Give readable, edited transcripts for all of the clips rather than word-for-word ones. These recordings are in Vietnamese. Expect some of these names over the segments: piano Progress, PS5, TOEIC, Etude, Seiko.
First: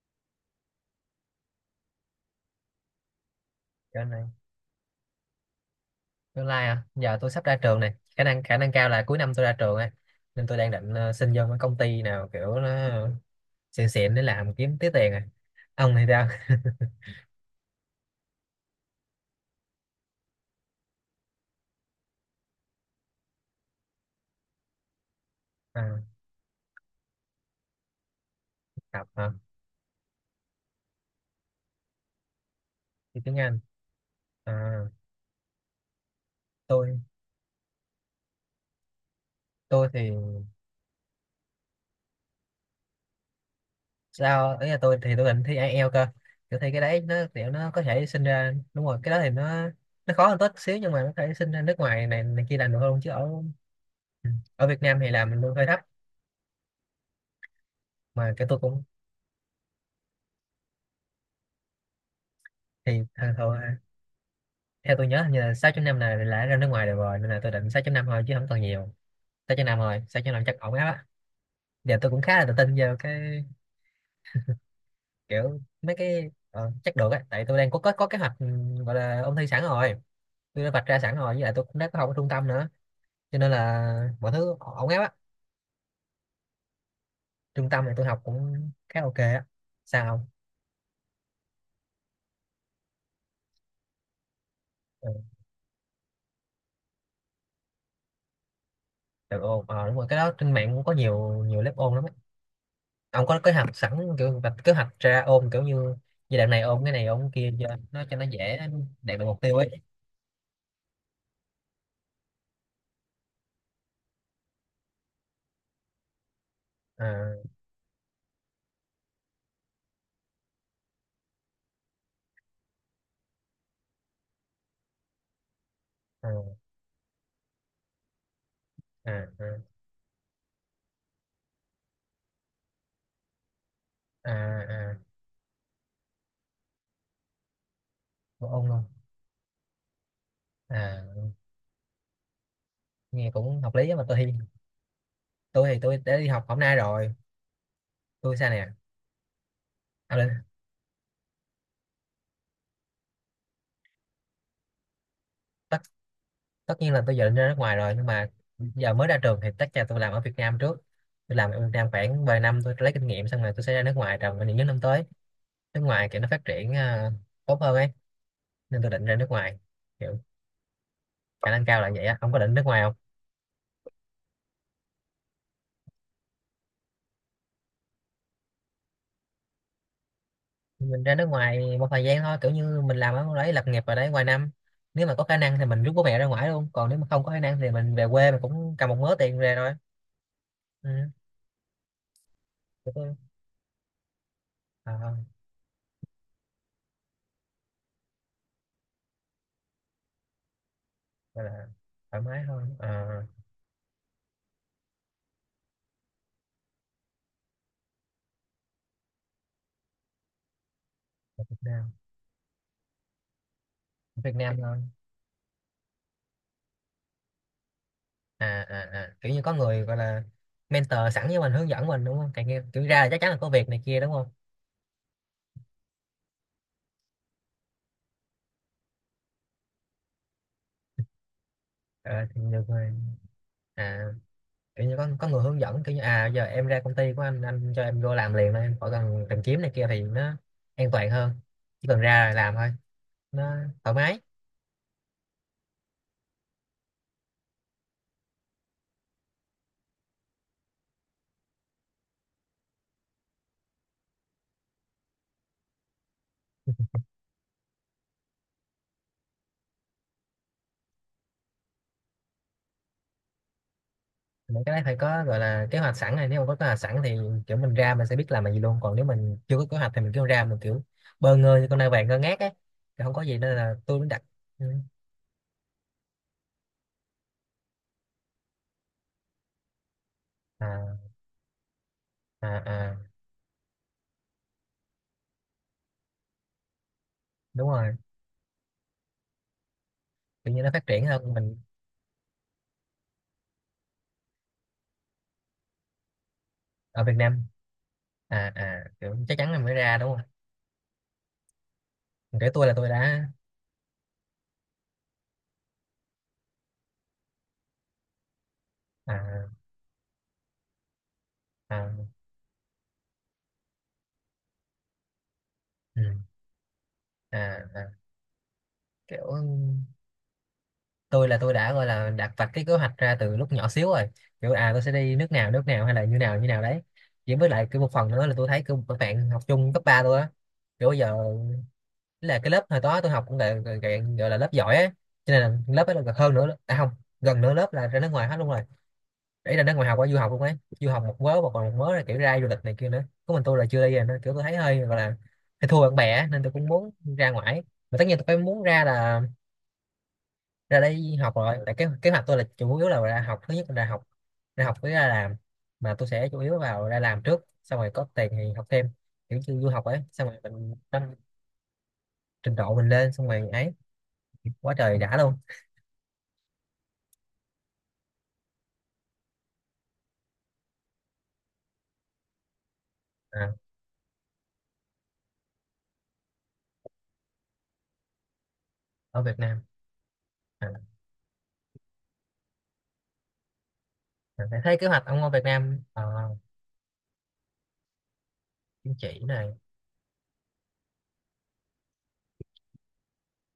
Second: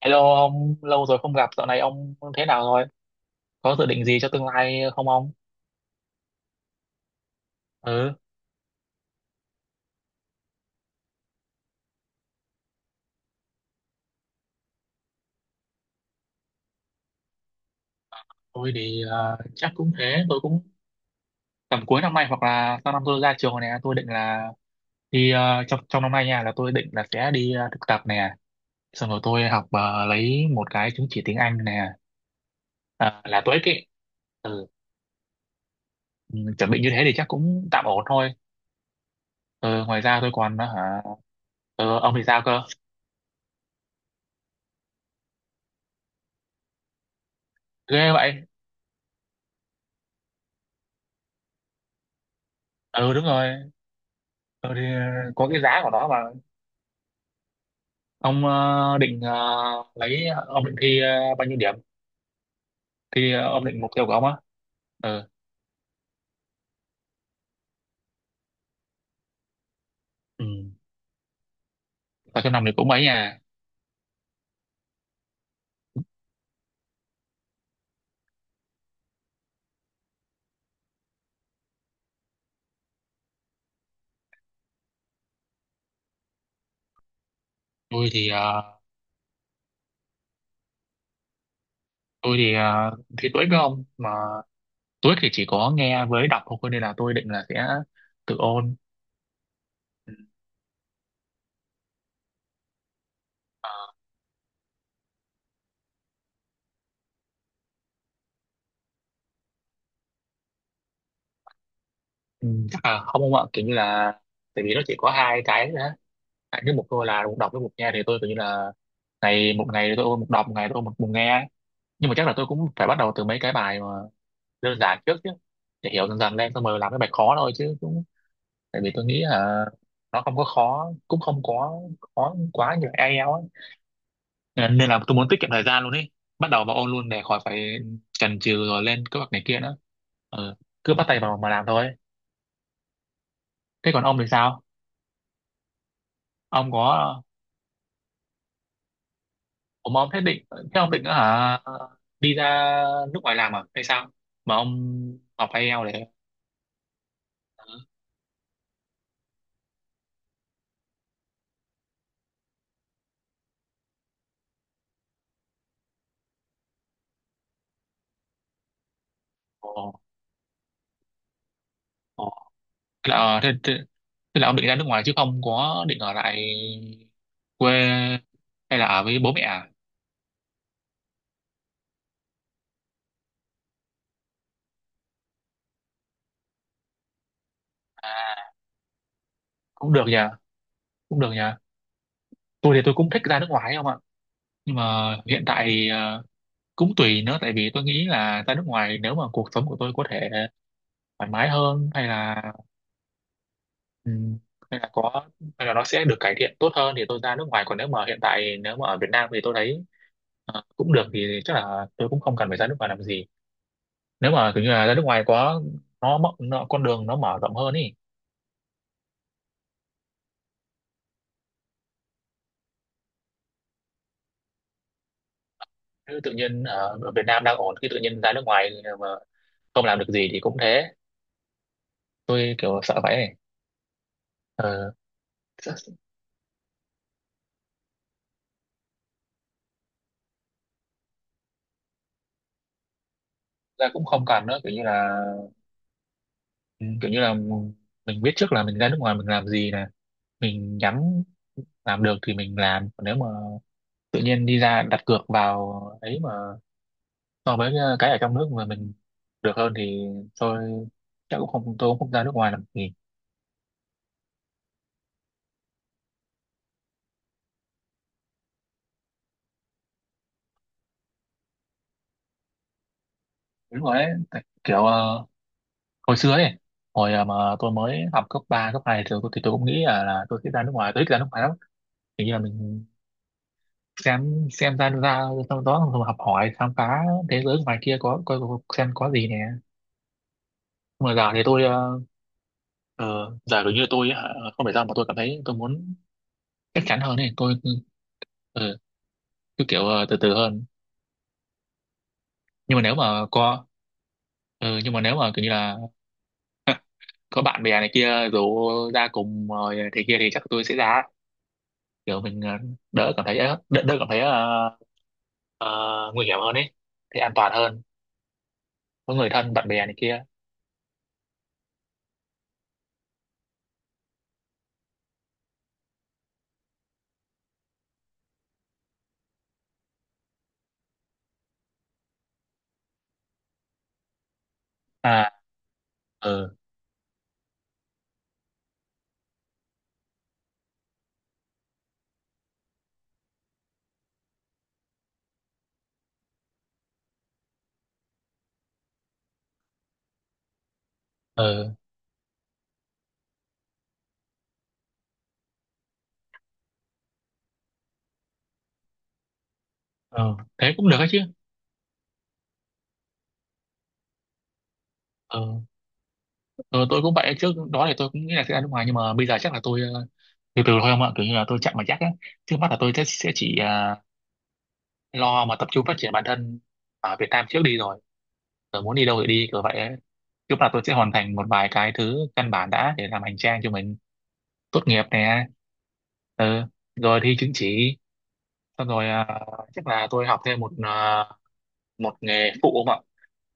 Hello ông, lâu rồi không gặp, dạo này ông thế nào rồi? Có dự Cái định gì này cho tương lai không ông? tương lai à, giờ tôi sắp ra trường này, Ừ, khả năng cao là cuối năm tôi ra trường ấy, nên tôi đang định xin vô cái công ty nào kiểu nó xịn xịn để làm kiếm tí tiền à. Ông thì sao? tôi thì chắc cũng thế, tôi cũng tầm cuối năm nay hoặc là sau năm tôi ra trường này, tôi định là đi trong À, trong năm nay nha, là tôi định là sẽ đi thực tập nè, học xong rồi hả? tôi học lấy một cái chứng chỉ tiếng Anh nè, Thi à, tiếng là Anh. TOEIC ấy. À, Ừ, ừ, chuẩn bị như tôi thế thì chắc cũng tạm ổn thôi. Ừ, tôi ngoài thì ra tôi còn hả? Ừ, ông thì sao cơ? sao ấy, là tôi thì tôi định thi IELTS cơ. Kiểu thi cái đấy nó kiểu nó có thể Ghê sinh vậy. ra đúng rồi, cái đó thì nó khó hơn tốt xíu nhưng mà nó có thể sinh ra nước ngoài này này kia làm được hơn chứ Ừ, đúng ở. rồi. Ừ. Ở Ừ, Việt thì Nam thì làm mình có luôn cái hơi thấp, giá của nó mà. mà cái Ông tôi cũng định lấy ông định thi bao nhiêu điểm, thì thi thường thường, ông định mục tiêu của ông á. theo tôi nhớ Ừ. hình như là 6 năm này là ra nước ngoài được rồi, nên là tôi định 6 năm thôi chứ không cần nhiều. 6.5 rồi, 6 năm Ừ, chắc ổn áp á. Giờ tôi cũng khá vào là trong tự năm thì tin cũng vào mấy à. cái kiểu mấy cái, chắc được á, tại tôi đang có kế hoạch, gọi là ôn thi sẵn rồi. Tôi đã vạch ra sẵn rồi, với lại tôi cũng đã có học ở trung tâm nữa, cho nên là mọi thứ ổn áp á. Trung tâm này tôi Tôi học thì cũng khá ok á. Sao không? tôi thì thi TOEIC với ông mà. Ừ, TOEIC thì chỉ có nghe với đọc thôi nên là tôi định là sẽ tự ôn. được ôn, đúng rồi, Ừ. cái đó trên mạng cũng có nhiều nhiều lớp ôn lắm á. Ông có kế hoạch sẵn, kiểu vạch kế hoạch ra ôn, kiểu như giai đoạn này ôn cái kia cho nó dễ đạt được mục tiêu ấy. Ừ, chắc là không ông ạ, kiểu như là tại vì nó chỉ có hai cái nữa, hai cái mục thôi, là mục À, đọc với mục nghe, thì tôi kiểu như là ngày một, ngày tôi ôn mục đọc, một ngày tôi ôn mục nghe. Nhưng mà chắc là tôi cũng phải bắt đầu từ mấy cái bài mà đơn giản trước chứ, để hiểu dần dần lên à, xong rồi làm cái bài khó thôi chứ, cũng tại vì tôi à, nghĩ à, là nó không có khó, cũng không có khó quá như ai eo ấy. à, Nên nên à. là tôi muốn tiết kiệm thời gian luôn ấy, bắt đầu vào ôn luôn để khỏi phải chần Bộ chừ ôn rồi luôn lên kế hoạch này kia nữa. Ừ. Cứ bắt tay à? vào mà làm thôi. Nghe cũng hợp lý Thế á, mà còn tôi ông thì thì, sao? Tôi đã đi học hôm Ông nay rồi. có, Tôi sao nè? ông mà ông à, thế lên- định, thế ông định nữa hả? Đi ra nước ngoài làm à hay sao mà ông học ai tất eo để. Tất nhiên là tôi giờ định ra nước ngoài rồi, nhưng mà giờ mới ra trường thì tất cả tôi làm ở Việt Nam trước. Tôi làm ở Việt Nam khoảng vài năm, tôi lấy kinh nghiệm xong rồi tôi sẽ ra nước ngoài trong những năm tới. Nước ngoài kiểu nó phát triển, tốt hơn ấy, nên tôi định ra nước ngoài. Kiểu khả năng cao là vậy á, Ừ. không có định nước ngoài không. Thế là thế là ông định ra nước ngoài chứ không có định ở lại quê hay là ở với bố mẹ à? Mình ra nước ngoài một thời gian thôi, kiểu như mình làm ở đấy, lập nghiệp ở đấy vài năm, nếu mà có khả năng thì mình rút bố mẹ ra ngoài luôn, còn nếu mà không có khả năng thì mình về quê mình À, cũng cầm một mớ tiền về rồi. cũng được nhờ, Ừ. cũng được nhờ. Tôi thì kiểu tôi cũng tôi- thích ra nước ngoài không ạ, nhưng mà À, hiện tại thì cũng tùy nữa, tại vì tôi nghĩ là ra nước ngoài nếu mà cuộc sống của tôi có thể thoải gọi mái là hơn, thoải mái hơn à. ừm, hay là có, hay là nó sẽ được cải thiện tốt hơn thì tôi ra nước ngoài, còn nếu mà hiện tại nếu mà ở Việt Nam thì tôi thấy cũng được thì chắc Việt là Nam, tôi cũng không cần phải ra nước ngoài làm gì. Nếu Việt mà Nam kiểu như thôi. là ra nước ngoài quá, nó mất nó, con đường nó mở rộng hơn ý, À, à, à. Kiểu như có người gọi là mentor sẵn với mình, hướng dẫn mình đúng không, càng nghe kiểu ra là chắc chắn là có việc này kia đúng không. chứ tự nhiên ở ở Việt Nam đang ổn khi tự nhiên ra nước ngoài mà không làm được gì thì cũng thế, Ờ, thì tôi được kiểu rồi. sợ vậy ấy. À, kiểu ờ, như có người hướng sợ- dẫn, kiểu như à giờ em ra công ty của anh cho em vô làm liền thôi, em khỏi cần tìm kiếm này kia, thì nó an toàn hơn. Chỉ cần ra là làm thôi. Nó Ra thoải cũng mái. không cần nữa, kiểu như là ừ, kiểu như là mình biết trước là mình ra nước ngoài mình làm gì nè, mình nhắm làm được thì mình làm, còn nếu mà tự nhiên đi ra đặt cược vào ấy mà so với cái ở trong nước mà mình được hơn thì tôi chắc cũng không, tôi cũng không ra nước ngoài làm gì. Những cái đấy phải có gọi là kế hoạch sẵn này, nếu mà có kế hoạch sẵn thì kiểu mình ra mình sẽ biết làm là gì luôn, còn nếu mình chưa có kế hoạch thì mình cứ ra mình kiểu bơ ngơ như con nai vàng ngơ ngác ấy, thì không có gì, nên là Đúng rồi tôi mới đấy, đặt. Ừ. kiểu hồi xưa ấy, hồi à, mà tôi mới học cấp 3, cấp 2 thì thì tôi cũng nghĩ là tôi sẽ ra nước ngoài, À, tôi thích ra nước ngoài lắm, kiểu như là à, mình à. xem ra ra sau đó rồi học hỏi khám phá thế giới Đúng ngoài rồi, kia xem có gì nè. kiểu như nó phát triển Nhưng mà giờ hơn thì mình. tôi giờ kiểu như tôi hả, không phải sao mà tôi cảm thấy tôi muốn chắc chắn Ở Việt hơn ấy, Nam. tôi À, ừ, à, kiểu chắc chắn là cứ mới kiểu ra đúng từ không. từ hơn. Kể tôi là Nhưng mà tôi nếu đã. mà có ừ, nhưng mà nếu mà kiểu như là có bạn bè này kia rủ ra cùng À, rồi thế kia thì chắc tôi sẽ ra, à. kiểu mình đỡ cảm thấy đỡ cảm thấy Ừ. ờ, nguy hiểm hơn ấy, thì an À, toàn hơn, à, có kiểu người thân bạn bè này kia. tôi là tôi đã gọi là đặt vạch cái kế hoạch ra từ lúc nhỏ xíu rồi. Kiểu à tôi sẽ đi nước nào hay là như nào đấy. Chỉ với lại cái một phần nữa là tôi thấy kiểu các bạn học chung cấp 3 tôi á, kiểu bây giờ là cái lớp hồi đó tôi học cũng là gọi, gọi gọi là lớp giỏi á. Cho à nên là lớp ấy là gần hơn ờ nữa, à không, gần nửa lớp là ra nước ngoài hết luôn rồi. Để ra nước ngoài học, qua du học luôn ấy, du học một mớ và còn một mớ là kiểu ra du lịch này kia nữa, có mình tôi là chưa đi rồi, nên kiểu tôi thấy hơi gọi là hơi thua bạn bè á, nên tôi cũng muốn ra ngoài. Mà tất nhiên tôi phải muốn ra là ra đây học rồi. Ừ. Tại ờ kế hoạch tôi là chủ yếu là ra học, thứ nhất là ra học, ra học với ra làm, mà tôi sẽ chủ yếu vào ra làm trước xong rồi có tiền thì học thêm, kiểu như du học ấy, xong ờ rồi mình Thế cũng được ấy tăng chứ. trình độ mình lên xong rồi ấy, quá trời đã luôn. ờ ờ tôi cũng vậy, trước đó thì tôi cũng nghĩ là sẽ ra nước ngoài nhưng mà bây giờ chắc là tôi từ từ thôi không ạ, kiểu như là tôi chậm mà chắc á. Trước mắt là tôi sẽ À, chỉ lo mà tập trung phát triển bản thân ở Việt Nam trước đi rồi rồi muốn đi đâu ở thì Việt đi, Nam. kiểu vậy ấy. Trước mắt À, là tôi sẽ hoàn thành một vài cái thứ căn bản đã, để làm hành trang cho mình. mình sẽ thấy Tốt kế nghiệp hoạch ông ở Việt nè, Nam, ờ rồi thi chứng chỉ, xong chính rồi trị này, chắc là tôi học thêm một nghề phụ không ạ.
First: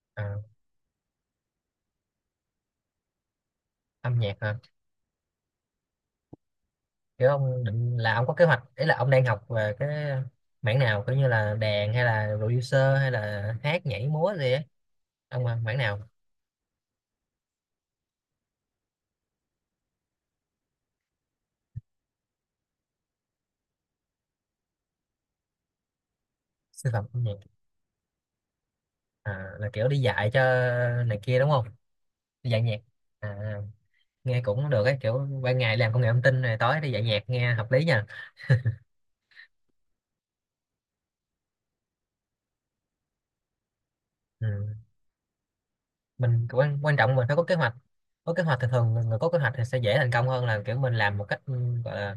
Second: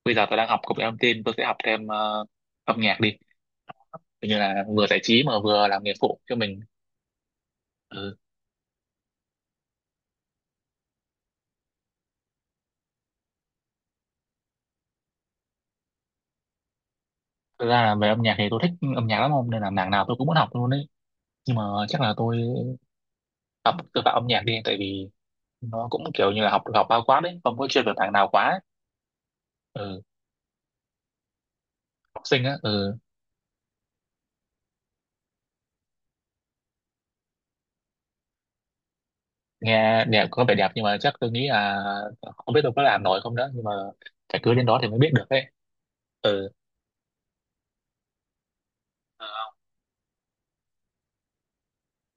Bây ờ, giờ tôi đang học công nghệ thông tin, tôi sẽ học thêm âm nhạc đi. âm Coi nhạc như là hả? vừa giải trí mà vừa làm nghề phụ cho mình. Kiểu ông định là Ừ. ông có kế hoạch, ý là ông đang học về cái mảng nào? Kiểu như là đàn hay là producer hay là hát nhảy múa gì ấy. Ông mảng nào? Thực ra là về âm nhạc thì tôi thích âm nhạc lắm không, nên là mảng nào tôi cũng muốn học luôn đấy, nhưng mà chắc là tôi học, tôi vào âm nhạc đi tại vì nó cũng kiểu như là học học Sư bao phạm quát âm nhạc. đấy, không có chuyên về mảng nào quá ấy. À, là kiểu đi Ừ. dạy cho này kia đúng không. Học sinh Đi á, dạy nhạc. ừ. À, nghe cũng được ấy, kiểu ban ngày làm công nghệ thông tin này tối đi dạy nhạc nghe hợp lý nha. Nghe đẹp, có vẻ đẹp nhưng mà chắc tôi nghĩ là không biết tôi có làm nổi không đó, nhưng mà phải cứ đến Ừ. đó thì mới biết được đấy. Mình Ừ. quan quan trọng mình phải có kế hoạch, có kế hoạch thì thường người có kế hoạch thì sẽ dễ thành công hơn là kiểu mình làm một cách, gọi là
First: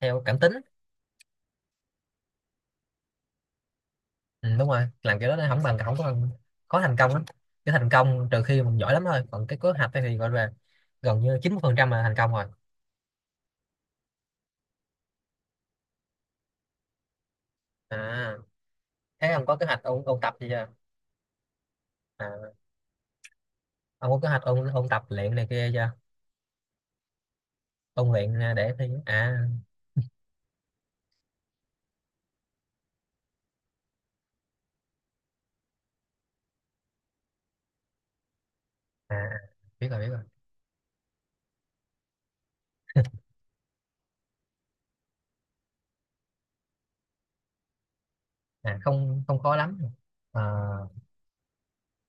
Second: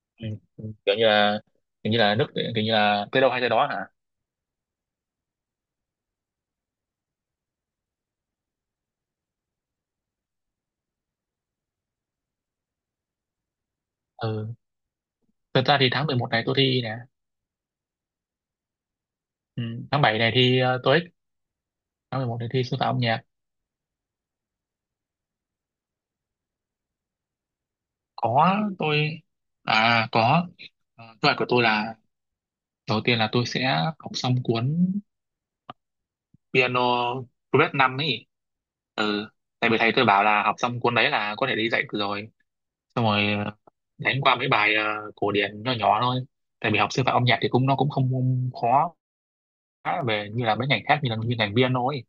theo Ừ. cảm tính. Kiểu như là, kiểu như là nước, kiểu như là tới đâu hay tới đó hả. Ừ, đúng rồi, làm kiểu đó nó không bằng, không có bằng, khó thành công lắm. Cái thành công trừ khi mình giỏi lắm thôi, còn cái kế hoạch ấy thì gọi là gần như 90% là thành công rồi. Ừ, thật ra thì tháng 11 này tôi thi nè. À, thế ông có Ừ. kế hoạch ôn tháng 7 ôn này tập gì thi chưa? TOEIC, tháng 11 này À, thi sư phạm âm nhạc. ông có kế hoạch ôn ôn tập luyện này kia chưa? Ôn luyện à, Có. để thi Tôi à. à, có. Ờ, kế hoạch của tôi là đầu tiên là tôi sẽ học xong cuốn piano Progress 5 ấy. À, Ừ. Tại vì biết thầy rồi tôi biết rồi. bảo là học xong cuốn đấy là có thể đi dạy được rồi, xong rồi đánh qua mấy bài cổ điển nhỏ nhỏ thôi, tại vì học sư phạm âm nhạc thì cũng, nó cũng không À khó không không khó lắm. về À, như là mấy ngành khác như là như ngành piano ấy,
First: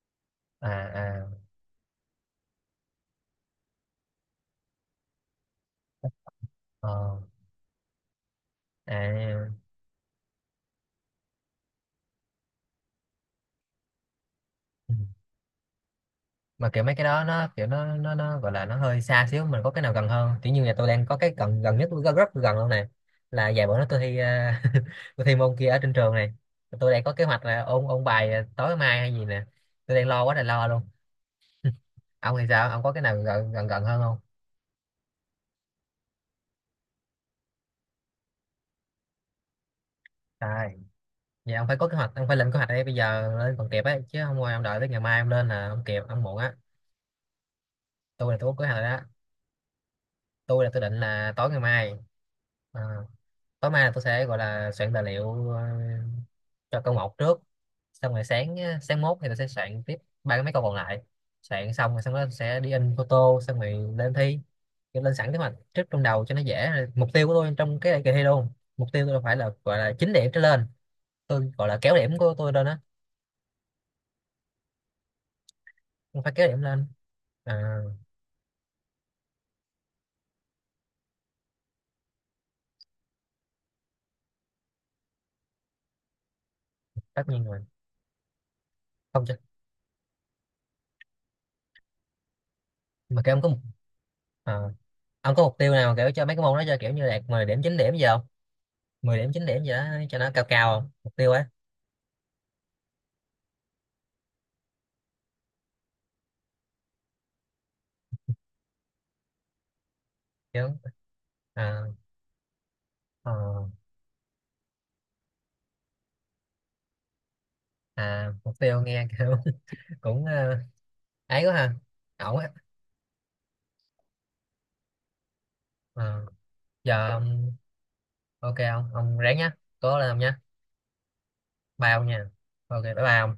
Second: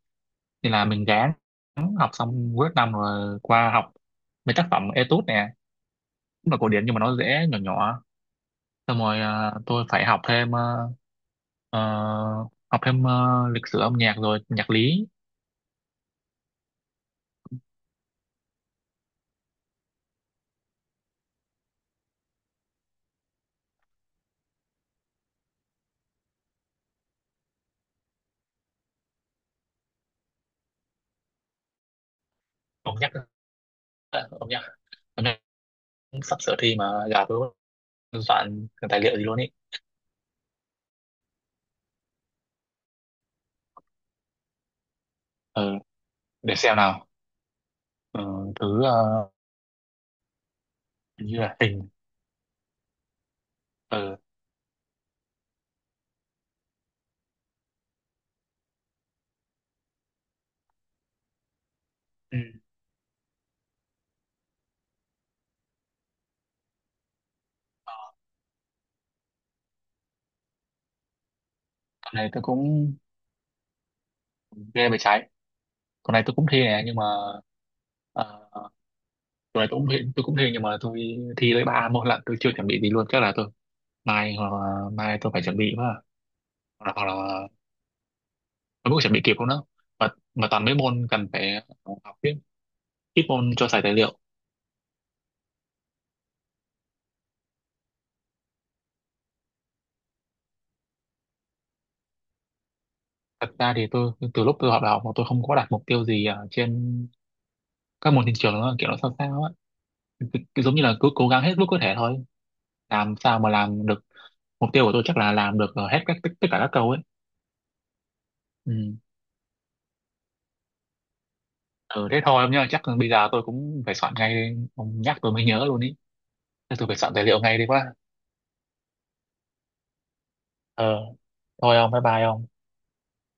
à, thì là mình à, gán học xong cuối năm rồi qua học mấy tác phẩm Etude nè, cũng là cổ điển nhưng mà ờ, nó dễ, nhỏ nhỏ. Xong rồi à. tôi phải học thêm ờ, học thêm lịch sử âm nhạc rồi nhạc Ừ. lý. Mà kiểu mấy cái đó nó kiểu nó gọi là nó hơi xa xíu. Mình có cái nào gần hơn không? Kiểu như nhà tôi đang có cái gần gần nhất, rất, rất gần luôn này, là vài bữa nữa tôi thi, tôi thi môn kia ở trên trường này. Tôi đang có kế hoạch là ôn ôn bài tối mai hay gì nè. Tôi đang lo quá là lo luôn. Ông thì sao, ông có âm cái nhạc nào gần gần gần hơn không? âm nhạc Âm nhạc cũng sắp sửa thi mà, gà tôi cũng soạn cái tài liệu gì luôn ý. À, vậy ông phải có kế hoạch, ông phải lên kế hoạch đây, bây giờ lên còn kịp ấy, chứ không thôi ông đợi tới ngày mai ông lên là Ừ, ông kịp, ông muộn á. để xem nào. Ừ, Tôi là tôi có kế hoạch thứ rồi đó. ờ, Tôi là tôi định hình là như tối là ngày hình. mai, à, tối mai là tôi Ừ. sẽ gọi là soạn tài liệu cho câu một trước, xong rồi sáng á, sáng mốt thì tôi sẽ soạn tiếp ba cái mấy câu còn lại. Soạn xong rồi xong đó Ừ. sẽ đi in photo xong rồi lên thi. Kiểu lên sẵn kế hoạch trước trong đầu cho nó dễ. Mục tiêu của tôi trong cái kỳ thi luôn, mục tiêu tôi là phải là gọi là 9 điểm trở lên. Tôi gọi là kéo Tuần điểm này của tôi tôi lên á, cũng ghê về trái, tuần không này phải tôi cũng kéo điểm thi nè lên. nhưng mà À, ờ, rồi tôi cũng hình nhưng mà tôi thi tới ba môn lận, tôi chưa chuẩn bị gì luôn, chắc là tôi mai, hoặc là mai tôi phải chuẩn bị quá à. hoặc là, hoặc tất nhiên là rồi, tôi cũng chuẩn bị không chứ. kịp không đó. Mà mà toàn mấy môn cần phải học tiếp, Mà ít kiểu ông có môn một, cho xài tài liệu. à, ông có mục tiêu nào kiểu cho mấy cái môn đó cho kiểu như đạt 10 điểm 9 điểm gì không? 10 điểm 9 điểm gì đó cho nó cao cao không, mục tiêu ấy Thật ra thì tôi từ lúc tôi học đại học mà tôi không có đặt mục tiêu gì ở trên các môn trên trường nữa, kiểu nó sao sao á. Cứ kiểu. giống như là cứ cố gắng hết lúc có À, thể thôi, làm sao mà à, làm được. Mục tiêu của tôi chắc là làm được hết các tất cả các câu ấy. à, mục Ừ. tiêu nghe kiểu cũng, ấy quá ha. Ừ, thế Ổn thôi á. ông nhá, chắc bây giờ tôi cũng phải soạn ngay đây, ông nhắc tôi mới nhớ luôn ý. Ờ, Thế tôi phải giờ soạn tài liệu ông- ngay đi quá. ok không? Ông ráng nhá, cố lên ông nhá. Ờ, thôi ông, Bao bye nha, bye ông. ok bye bye ông.